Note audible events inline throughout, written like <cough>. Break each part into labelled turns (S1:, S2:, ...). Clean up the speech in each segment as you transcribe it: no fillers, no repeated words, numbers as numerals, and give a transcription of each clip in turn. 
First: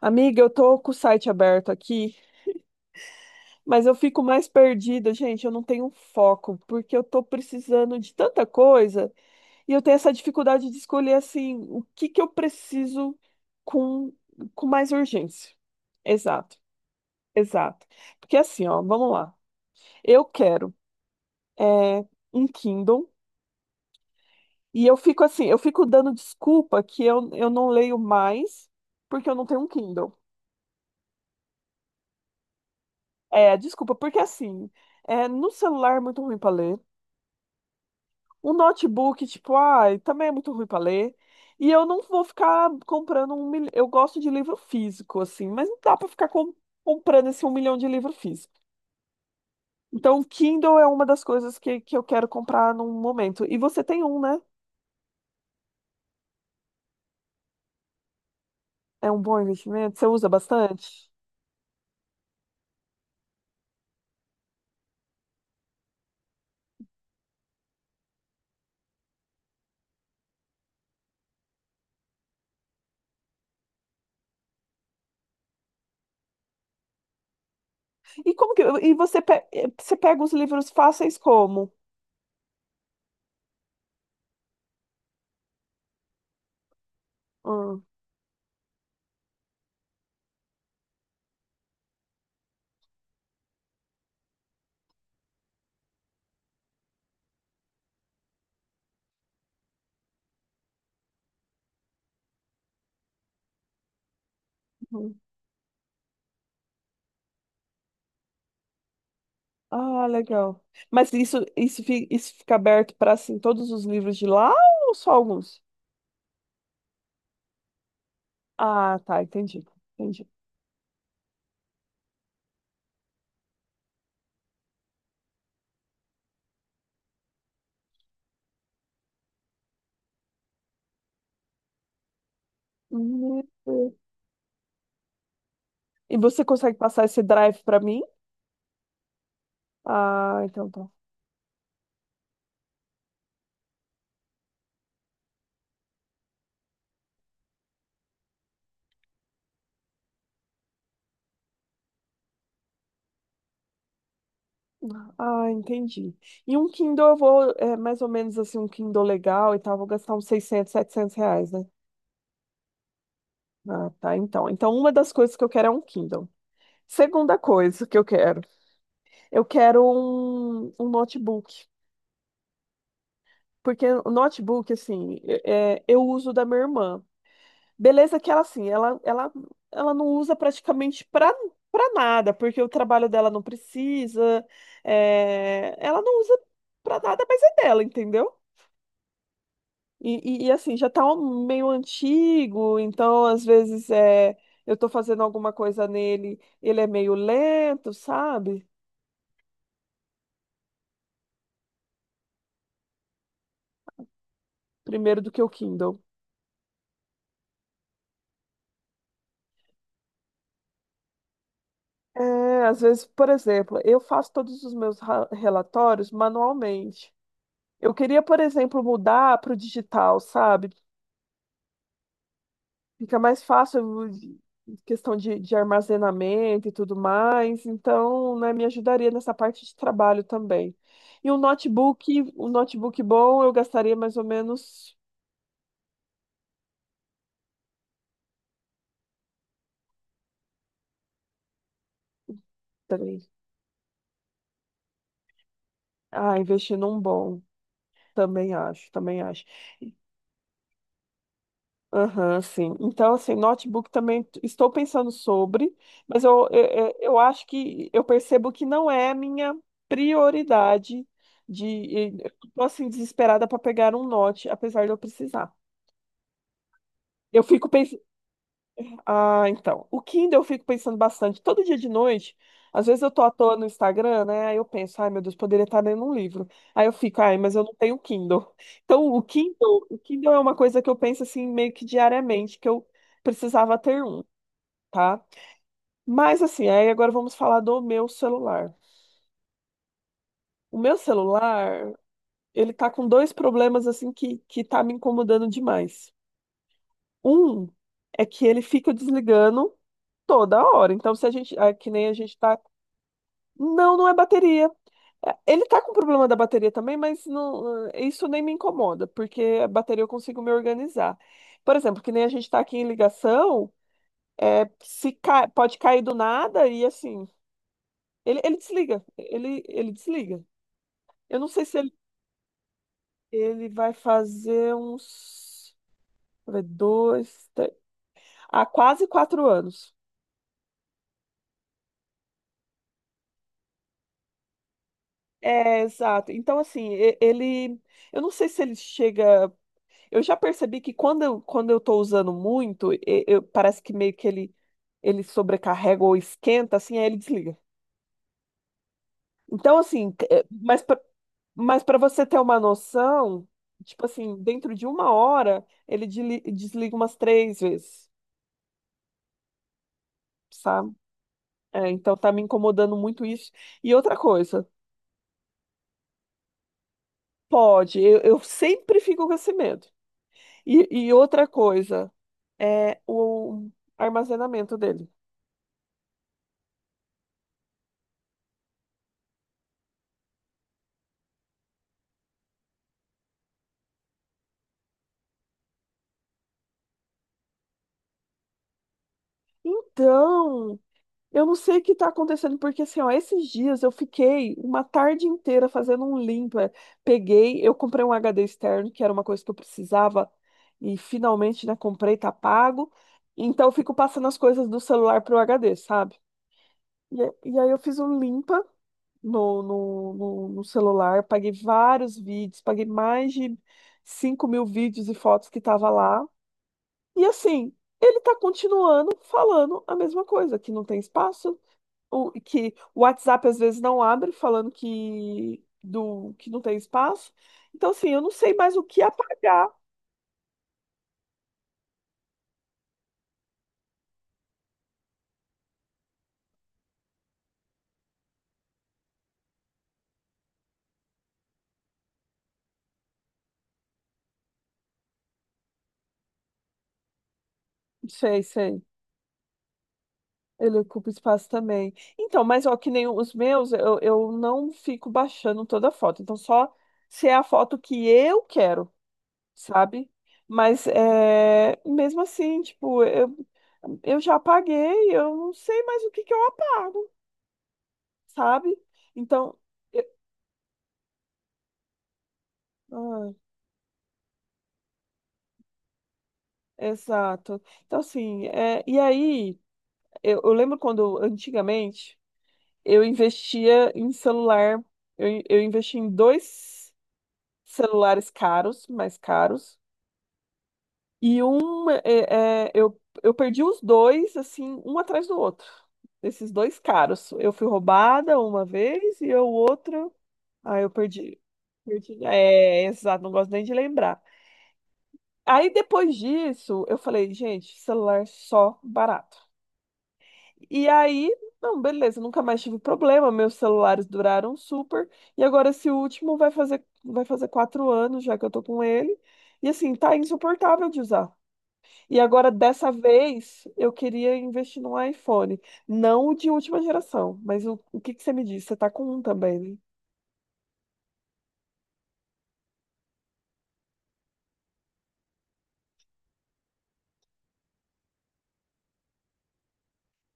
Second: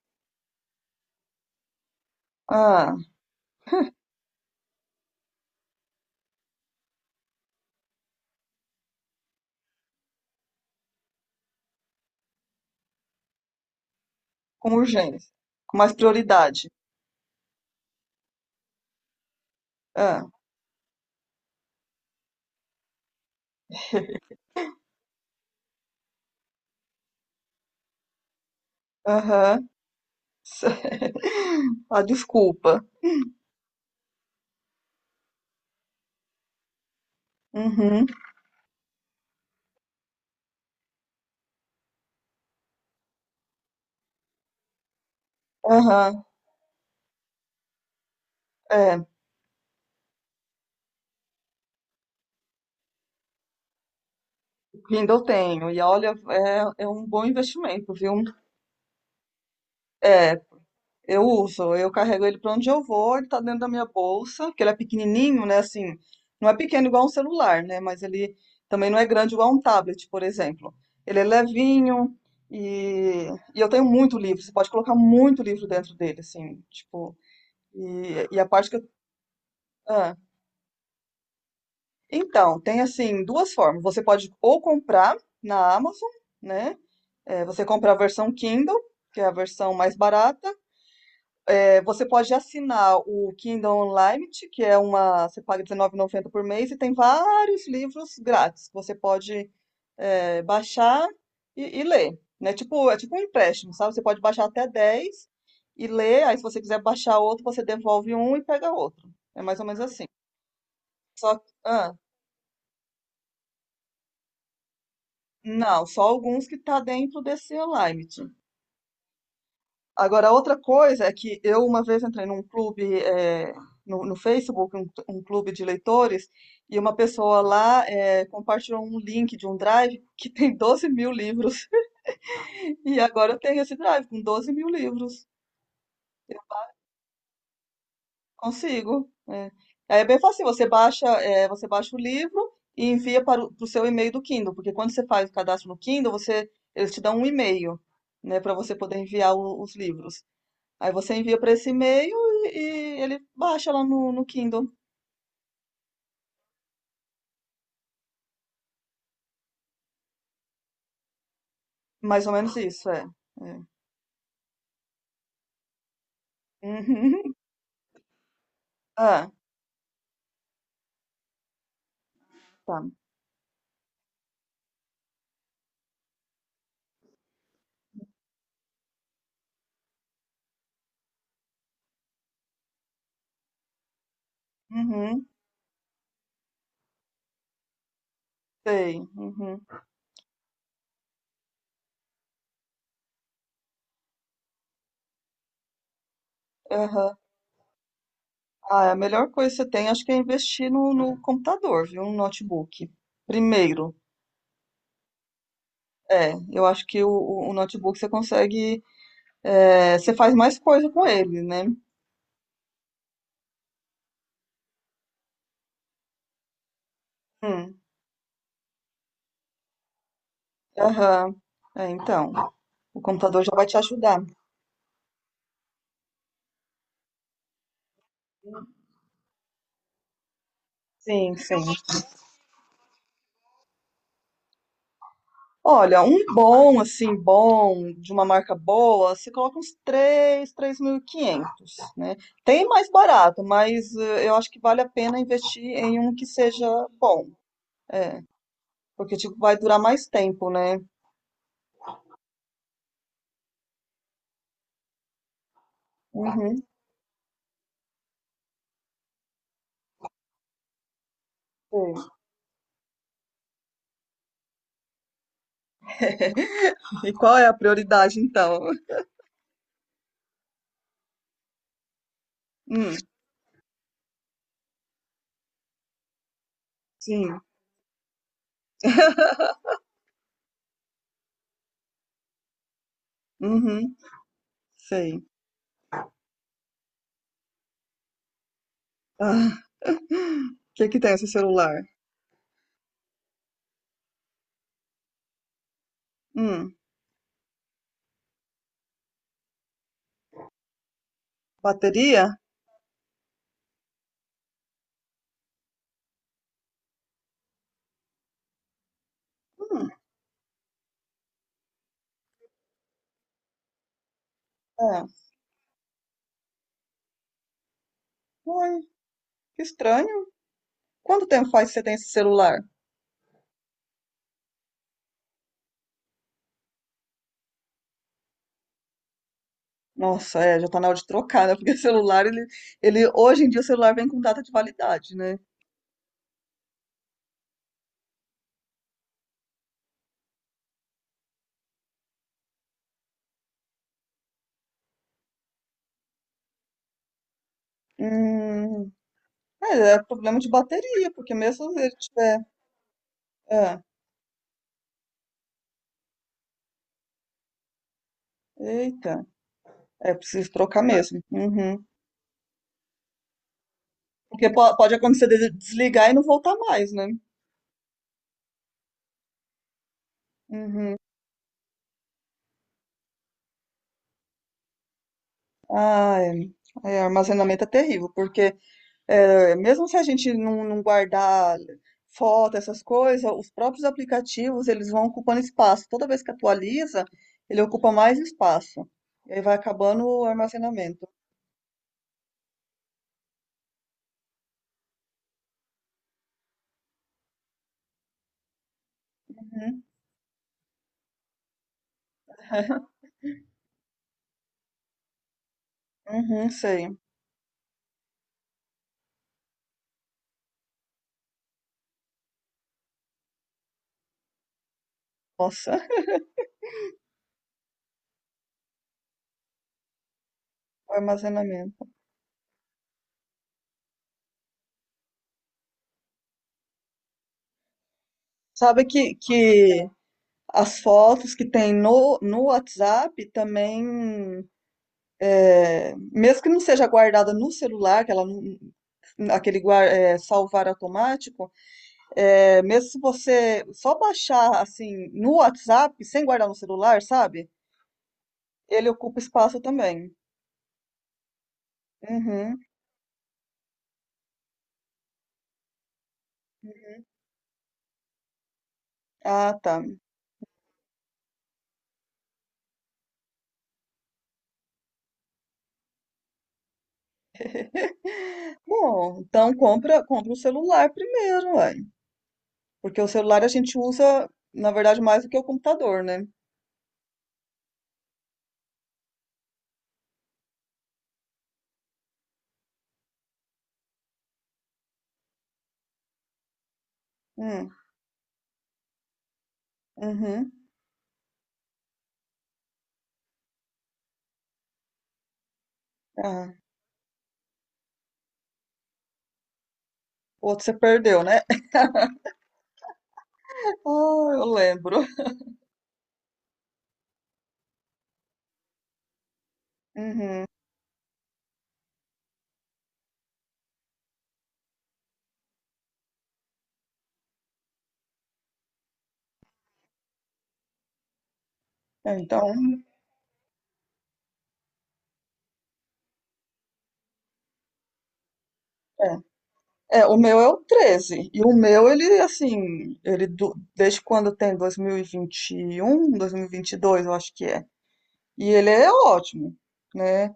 S1: Amiga, eu tô com o site aberto aqui,
S2: Ah,
S1: mas eu fico mais perdida, gente. Eu não tenho foco, porque eu tô precisando de tanta coisa e eu tenho essa dificuldade de escolher assim o que que eu preciso com, com
S2: com
S1: mais
S2: urgência,
S1: urgência.
S2: com mais
S1: Exato,
S2: prioridade.
S1: exato. Porque assim, ó, vamos lá.
S2: Ah,
S1: Eu quero é, um Kindle e eu fico assim, eu fico dando desculpa que eu não leio mais porque eu não tenho
S2: aham.
S1: um Kindle.
S2: <laughs> A desculpa.
S1: É, desculpa, porque assim, no celular é muito ruim para ler.
S2: Uhum,
S1: Um notebook, tipo, ai, também é muito ruim para ler. E eu não vou ficar comprando um milhão. Eu gosto de livro físico, assim, mas não dá para
S2: aham,
S1: ficar comprando esse um milhão de livro físico.
S2: é,
S1: Então, o Kindle é uma das coisas que eu quero comprar num momento. E você tem um, né?
S2: ainda eu tenho. E olha, é um bom investimento, viu?
S1: É um bom investimento? Você usa
S2: É,
S1: bastante?
S2: eu uso, eu carrego ele para onde eu vou, ele tá dentro da minha bolsa, que ele é pequenininho, né? Assim, não é pequeno igual um celular, né? Mas ele também não é grande igual um tablet, por exemplo. Ele é levinho e, e eu tenho muito livro, você pode colocar muito livro dentro dele, assim, tipo.
S1: E
S2: E a
S1: como que,
S2: parte que eu.
S1: e você, você
S2: Ah,
S1: pega os livros fáceis como?
S2: então, tem assim duas formas. Você pode ou comprar na Amazon, né? É, você compra a versão Kindle, que é a versão mais barata. É, você pode assinar o Kindle Unlimited, que é uma. Você paga R$19,90 por mês e tem vários livros grátis que você pode baixar e ler. Né? Tipo, é tipo um empréstimo, sabe? Você pode baixar até
S1: Hum.
S2: 10 e ler. Aí, se você quiser baixar outro, você devolve um e pega outro. É mais ou menos assim.
S1: Ah, legal. Mas
S2: Só, ah,
S1: isso fica aberto para assim, todos os livros de lá ou só alguns?
S2: Não, só alguns que tá dentro desse Unlimited.
S1: Ah, tá, entendi. Entendi.
S2: Agora, outra coisa é que eu uma vez entrei num clube no, no Facebook, um clube de leitores, e uma pessoa lá compartilhou um link de um drive que tem 12 mil livros. <laughs> E agora eu
S1: Hum.
S2: tenho esse drive com 12 mil livros.
S1: E você consegue passar esse drive para mim?
S2: Consigo. É. Aí é bem
S1: Ah,
S2: fácil, você
S1: então tá.
S2: baixa, é, você baixa o livro e envia para o pro seu e-mail do Kindle, porque quando você faz o cadastro no Kindle, você, eles te dão um e-mail, né, para você poder enviar os livros. Aí você envia para esse e-mail e, e ele baixa lá no, no Kindle.
S1: Ah, entendi. E um Kindle eu vou, mais ou menos assim, um Kindle legal e tal, vou gastar uns 600, 700 reais, né?
S2: Mais ou menos isso, é. É.
S1: Ah, tá, então. Então, uma das coisas que eu quero é um Kindle.
S2: <laughs> Uhum.
S1: Segunda coisa que
S2: Ah,
S1: eu quero um notebook.
S2: tá.
S1: Porque o notebook, assim, eu uso da minha irmã. Beleza que ela, assim, ela não usa praticamente pra nada, porque o trabalho dela não precisa,
S2: Uhum.
S1: ela não usa pra nada, mas é dela, entendeu?
S2: Sei. Uhum.
S1: Assim, já tá um meio antigo, então às vezes eu tô fazendo alguma coisa nele, ele é meio
S2: Aham.
S1: lento, sabe?
S2: Ah, é a melhor coisa que você tem, acho que é investir no, no computador, viu? No notebook. Primeiro.
S1: Primeiro do que o Kindle.
S2: É, eu acho que notebook você consegue. É, você faz mais coisa com ele, né?
S1: É, às vezes, por exemplo, eu faço todos os meus relatórios manualmente.
S2: Hum,
S1: Eu queria, por exemplo, mudar para o digital, sabe?
S2: aham. É, então, o
S1: Fica
S2: computador
S1: mais
S2: já vai te
S1: fácil
S2: ajudar.
S1: questão de armazenamento e tudo mais. Então, né, me ajudaria nessa parte de trabalho também. E
S2: Sim, sim.
S1: um notebook bom, eu gastaria mais ou menos
S2: Olha, um bom, assim, bom, de uma marca boa, você coloca uns 3, quinhentos, né? Tem mais
S1: três.
S2: barato, mas eu acho que vale a pena investir em um que
S1: Ah,
S2: seja
S1: investir num
S2: bom.
S1: bom.
S2: É,
S1: Também acho,
S2: porque,
S1: também
S2: tipo,
S1: acho.
S2: vai durar mais tempo, né?
S1: Aham, sim. Então, assim, notebook também estou pensando sobre, mas eu,
S2: Uhum,
S1: eu, eu eu acho que eu percebo que não é a minha prioridade
S2: sim.
S1: de, estou assim, desesperada para pegar um note, apesar de eu precisar.
S2: E qual
S1: Eu
S2: é a
S1: fico
S2: prioridade, então?
S1: então. O Kindle eu fico pensando bastante. Todo dia de noite, às
S2: Hum,
S1: vezes eu tô à toa no Instagram, né? Aí eu penso, ai meu Deus, poderia estar lendo um livro. Aí eu fico, ai,
S2: sim.
S1: mas eu não tenho Kindle. <laughs> Então, o Kindle é uma coisa que eu penso assim meio que diariamente, que eu precisava
S2: Uhum.
S1: ter um,
S2: Sei.
S1: tá? Mas assim, aí agora vamos falar do meu celular.
S2: Ah, o
S1: O
S2: que
S1: meu
S2: que tem esse celular?
S1: celular, ele tá com dois problemas assim que tá me incomodando demais.
S2: Hum,
S1: Um é que ele fica desligando toda hora. Então, se a gente, é que nem a
S2: bateria?
S1: gente tá. Não, não é bateria. É, ele tá com problema da bateria também, mas não, isso nem me incomoda, porque a
S2: Hum,
S1: bateria eu consigo me organizar. Por exemplo, que nem a gente tá aqui em ligação,
S2: é.
S1: se pode cair do nada e assim, ele
S2: Uai,
S1: desliga,
S2: que
S1: ele
S2: estranho.
S1: desliga.
S2: Quanto
S1: Eu
S2: tempo
S1: não sei
S2: faz que
S1: se
S2: você
S1: ele,
S2: tem esse celular?
S1: ele vai fazer uns, deixa eu ver, dois, três, há quase 4 anos.
S2: Nossa, é, já tá na hora de trocar, né? Porque <laughs> celular, ele, hoje em dia o celular vem com data de validade, né?
S1: É, exato. Então, assim, ele, eu não sei se ele chega. Eu já percebi que quando eu tô usando muito, parece que meio que ele sobrecarrega ou esquenta, assim, aí ele desliga.
S2: Hum,
S1: Então,
S2: é, é
S1: assim,
S2: problema de
S1: mas
S2: bateria, porque mesmo se
S1: mas
S2: ele
S1: para você
S2: tiver,
S1: ter uma noção,
S2: é,
S1: tipo assim, dentro de uma hora, ele desliga umas três vezes,
S2: eita, é preciso trocar
S1: sabe?
S2: mesmo. Uhum.
S1: É, então tá me incomodando muito isso. E outra
S2: Porque
S1: coisa,
S2: pode acontecer de desligar e não voltar mais, né?
S1: pode, eu sempre fico com esse medo. E,
S2: Uhum.
S1: e outra coisa, é o armazenamento dele.
S2: Ah, é, é, armazenamento é terrível, porque é, mesmo se a gente não, não guardar foto, essas coisas, os próprios aplicativos, eles vão ocupando espaço. Toda vez que atualiza, ele ocupa mais espaço. E aí vai acabando o
S1: Então,
S2: armazenamento.
S1: eu não sei o que está acontecendo, porque assim, ó, esses dias eu fiquei uma tarde inteira fazendo um limpa. Peguei, eu comprei um HD externo, que era uma coisa que eu
S2: Uhum,
S1: precisava, e finalmente, né, comprei, tá pago.
S2: <laughs>
S1: Então eu fico passando as coisas do celular pro HD, sabe?
S2: uhum, sei.
S1: E aí eu fiz um limpa no celular, paguei vários vídeos, paguei mais de 5.000 vídeos e fotos que
S2: Nossa,
S1: tava lá. E assim, ele tá continuando falando a mesma coisa, que não
S2: <laughs> o
S1: tem espaço,
S2: armazenamento.
S1: que o WhatsApp às vezes não abre, falando que, do, que não tem espaço. Então, assim, eu não sei mais o
S2: Sabe
S1: que apagar.
S2: que as fotos que tem no, no WhatsApp também, mesmo que não seja guardada no celular, que ela não- aquele salvar automático, é, mesmo se você só baixar assim no WhatsApp, sem guardar no celular, sabe?
S1: Sei, sei.
S2: Ele ocupa espaço também.
S1: Ele ocupa espaço também. Então,
S2: Uhum.
S1: mas ó, que nem os meus, eu não fico baixando toda a foto. Então, só se é a foto que eu quero,
S2: Ah, tá.
S1: sabe? Mas é, mesmo assim, tipo, eu já apaguei, eu não sei mais o que que eu apago, sabe?
S2: Bom, então
S1: Então,
S2: compra, compra o celular primeiro, ué. Porque o
S1: eu-
S2: celular a gente usa, na verdade, mais do que o computador, né?
S1: exato. Então, assim, e aí, eu lembro quando, antigamente, eu investia em celular, eu investi em dois
S2: Hum,
S1: celulares caros, mais caros,
S2: uhum.
S1: e um, eu perdi os dois, assim, um atrás do outro, esses
S2: Ah,
S1: dois caros. Eu fui roubada uma vez e o outro,
S2: o outro você
S1: ah, eu
S2: perdeu, né?
S1: perdi.
S2: <laughs>
S1: Perdi. É, exato, não gosto nem de
S2: Ah,
S1: lembrar.
S2: eu lembro.
S1: Aí, depois disso, eu falei, gente, celular só barato.
S2: Uhum.
S1: E aí, não, beleza, nunca mais tive problema, meus celulares duraram super. E agora esse último vai fazer 4 anos já que eu tô com ele. E assim, tá insuportável de usar.
S2: É.
S1: E agora,
S2: Então,
S1: dessa vez, eu queria investir num iPhone. Não o de última geração, mas o que que você me disse? Você tá com
S2: é.
S1: um também, né?
S2: É, o meu é o treze. E o meu, ele, assim, desde quando tem 2021, 2022, eu acho que é. E ele é ótimo, né?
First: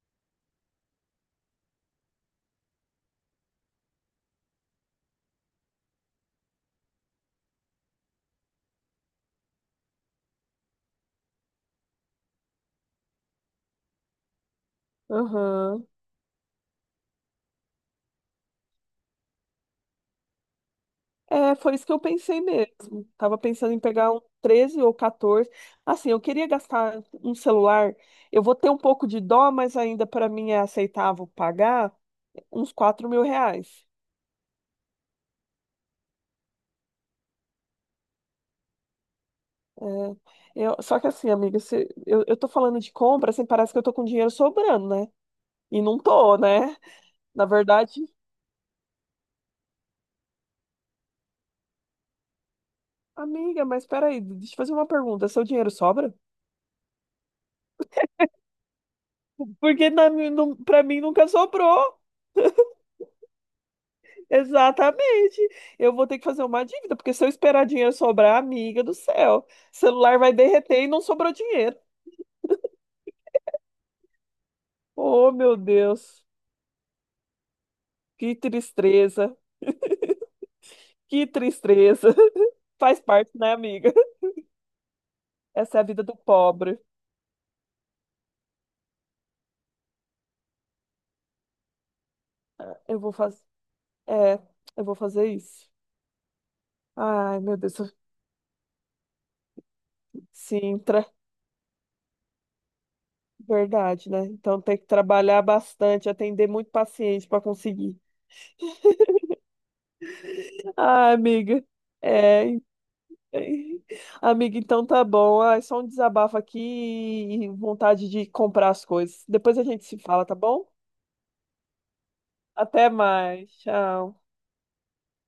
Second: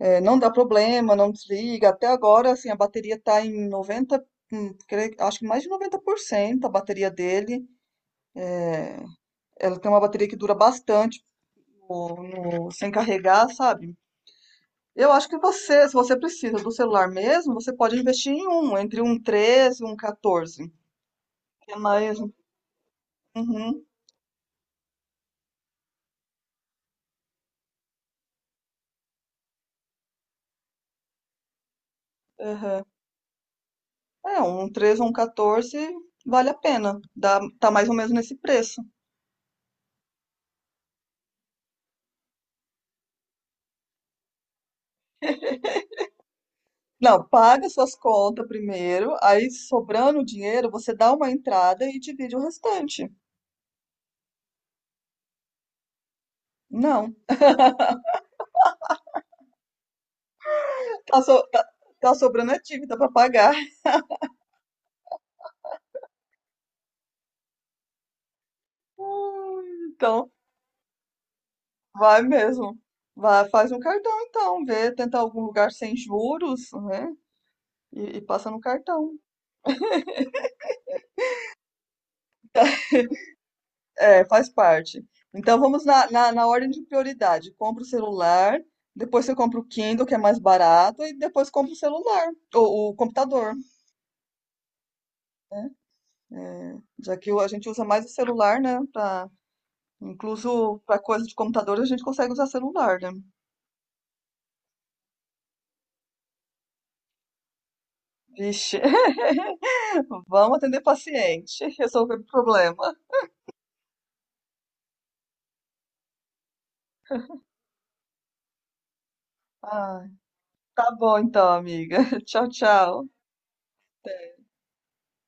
S2: É, não dá problema, não desliga. Até agora, assim, a bateria tá em 90, acho que mais de 90% a bateria dele. Ela tem uma bateria que dura bastante no- sem carregar, sabe? Eu acho que você,
S1: Aham.
S2: se você precisa do celular mesmo, você pode investir em um, entre um 13 e um 14.
S1: É,
S2: Que
S1: foi
S2: é
S1: isso que eu
S2: mais,
S1: pensei mesmo. Tava pensando em
S2: uhum,
S1: pegar um 13 ou 14. Assim, eu queria gastar um celular. Eu vou ter um pouco de dó, mas ainda para mim é aceitável pagar uns
S2: aham.
S1: 4.000 reais.
S2: É, um 13 ou um 14 vale a pena. Dá, tá mais ou menos nesse preço.
S1: É, só que assim, amiga, eu tô falando de compra, assim, parece que eu tô com dinheiro sobrando, né? E não tô, né?
S2: Não,
S1: Na
S2: paga suas
S1: verdade,
S2: contas primeiro, aí sobrando o dinheiro, você dá uma entrada e divide o restante.
S1: amiga, mas peraí, deixa eu fazer uma pergunta. Seu dinheiro sobra?
S2: Não,
S1: Porque na, mim, não, pra mim
S2: tá,
S1: nunca
S2: so- tá-
S1: sobrou.
S2: tá sobrando a dívida para pagar.
S1: Exatamente. Eu vou ter que fazer uma dívida, porque se eu esperar dinheiro sobrar, amiga do céu,
S2: <laughs>
S1: celular
S2: Então,
S1: vai derreter e não sobrou dinheiro.
S2: vai mesmo. Vai, faz um cartão então, vê, tenta
S1: Oh,
S2: algum
S1: meu
S2: lugar sem
S1: Deus,
S2: juros, né? E
S1: que
S2: passa no cartão.
S1: tristeza, que tristeza. <laughs> Faz parte, né, amiga?
S2: É, faz parte.
S1: <laughs>
S2: Então
S1: Essa é
S2: vamos
S1: a vida
S2: na,
S1: do
S2: na, na ordem
S1: pobre.
S2: de prioridade. Compra o celular, depois você compra o Kindle, que é mais barato, e depois compra o celular,
S1: Ah,
S2: ou o computador.
S1: É, eu vou fazer isso.
S2: É, já que
S1: Ai,
S2: a
S1: meu
S2: gente
S1: Deus,
S2: usa mais o celular, né? Pra, incluso para
S1: Sintra,
S2: coisa de computador, a gente consegue usar celular, né?
S1: verdade, né? Então tem que trabalhar bastante, atender muito paciente para conseguir.
S2: Vixe, <laughs> vamos atender
S1: Ai,
S2: paciente,
S1: amiga,
S2: <laughs> resolver
S1: é,
S2: problema.
S1: <laughs> Amiga, então tá bom. Ah, é só um desabafo aqui e vontade de comprar as coisas. Depois a gente se
S2: Ai,
S1: fala, tá bom?
S2: tá bom então, amiga. <laughs> Tchau,
S1: Até
S2: tchau.
S1: mais. Tchau.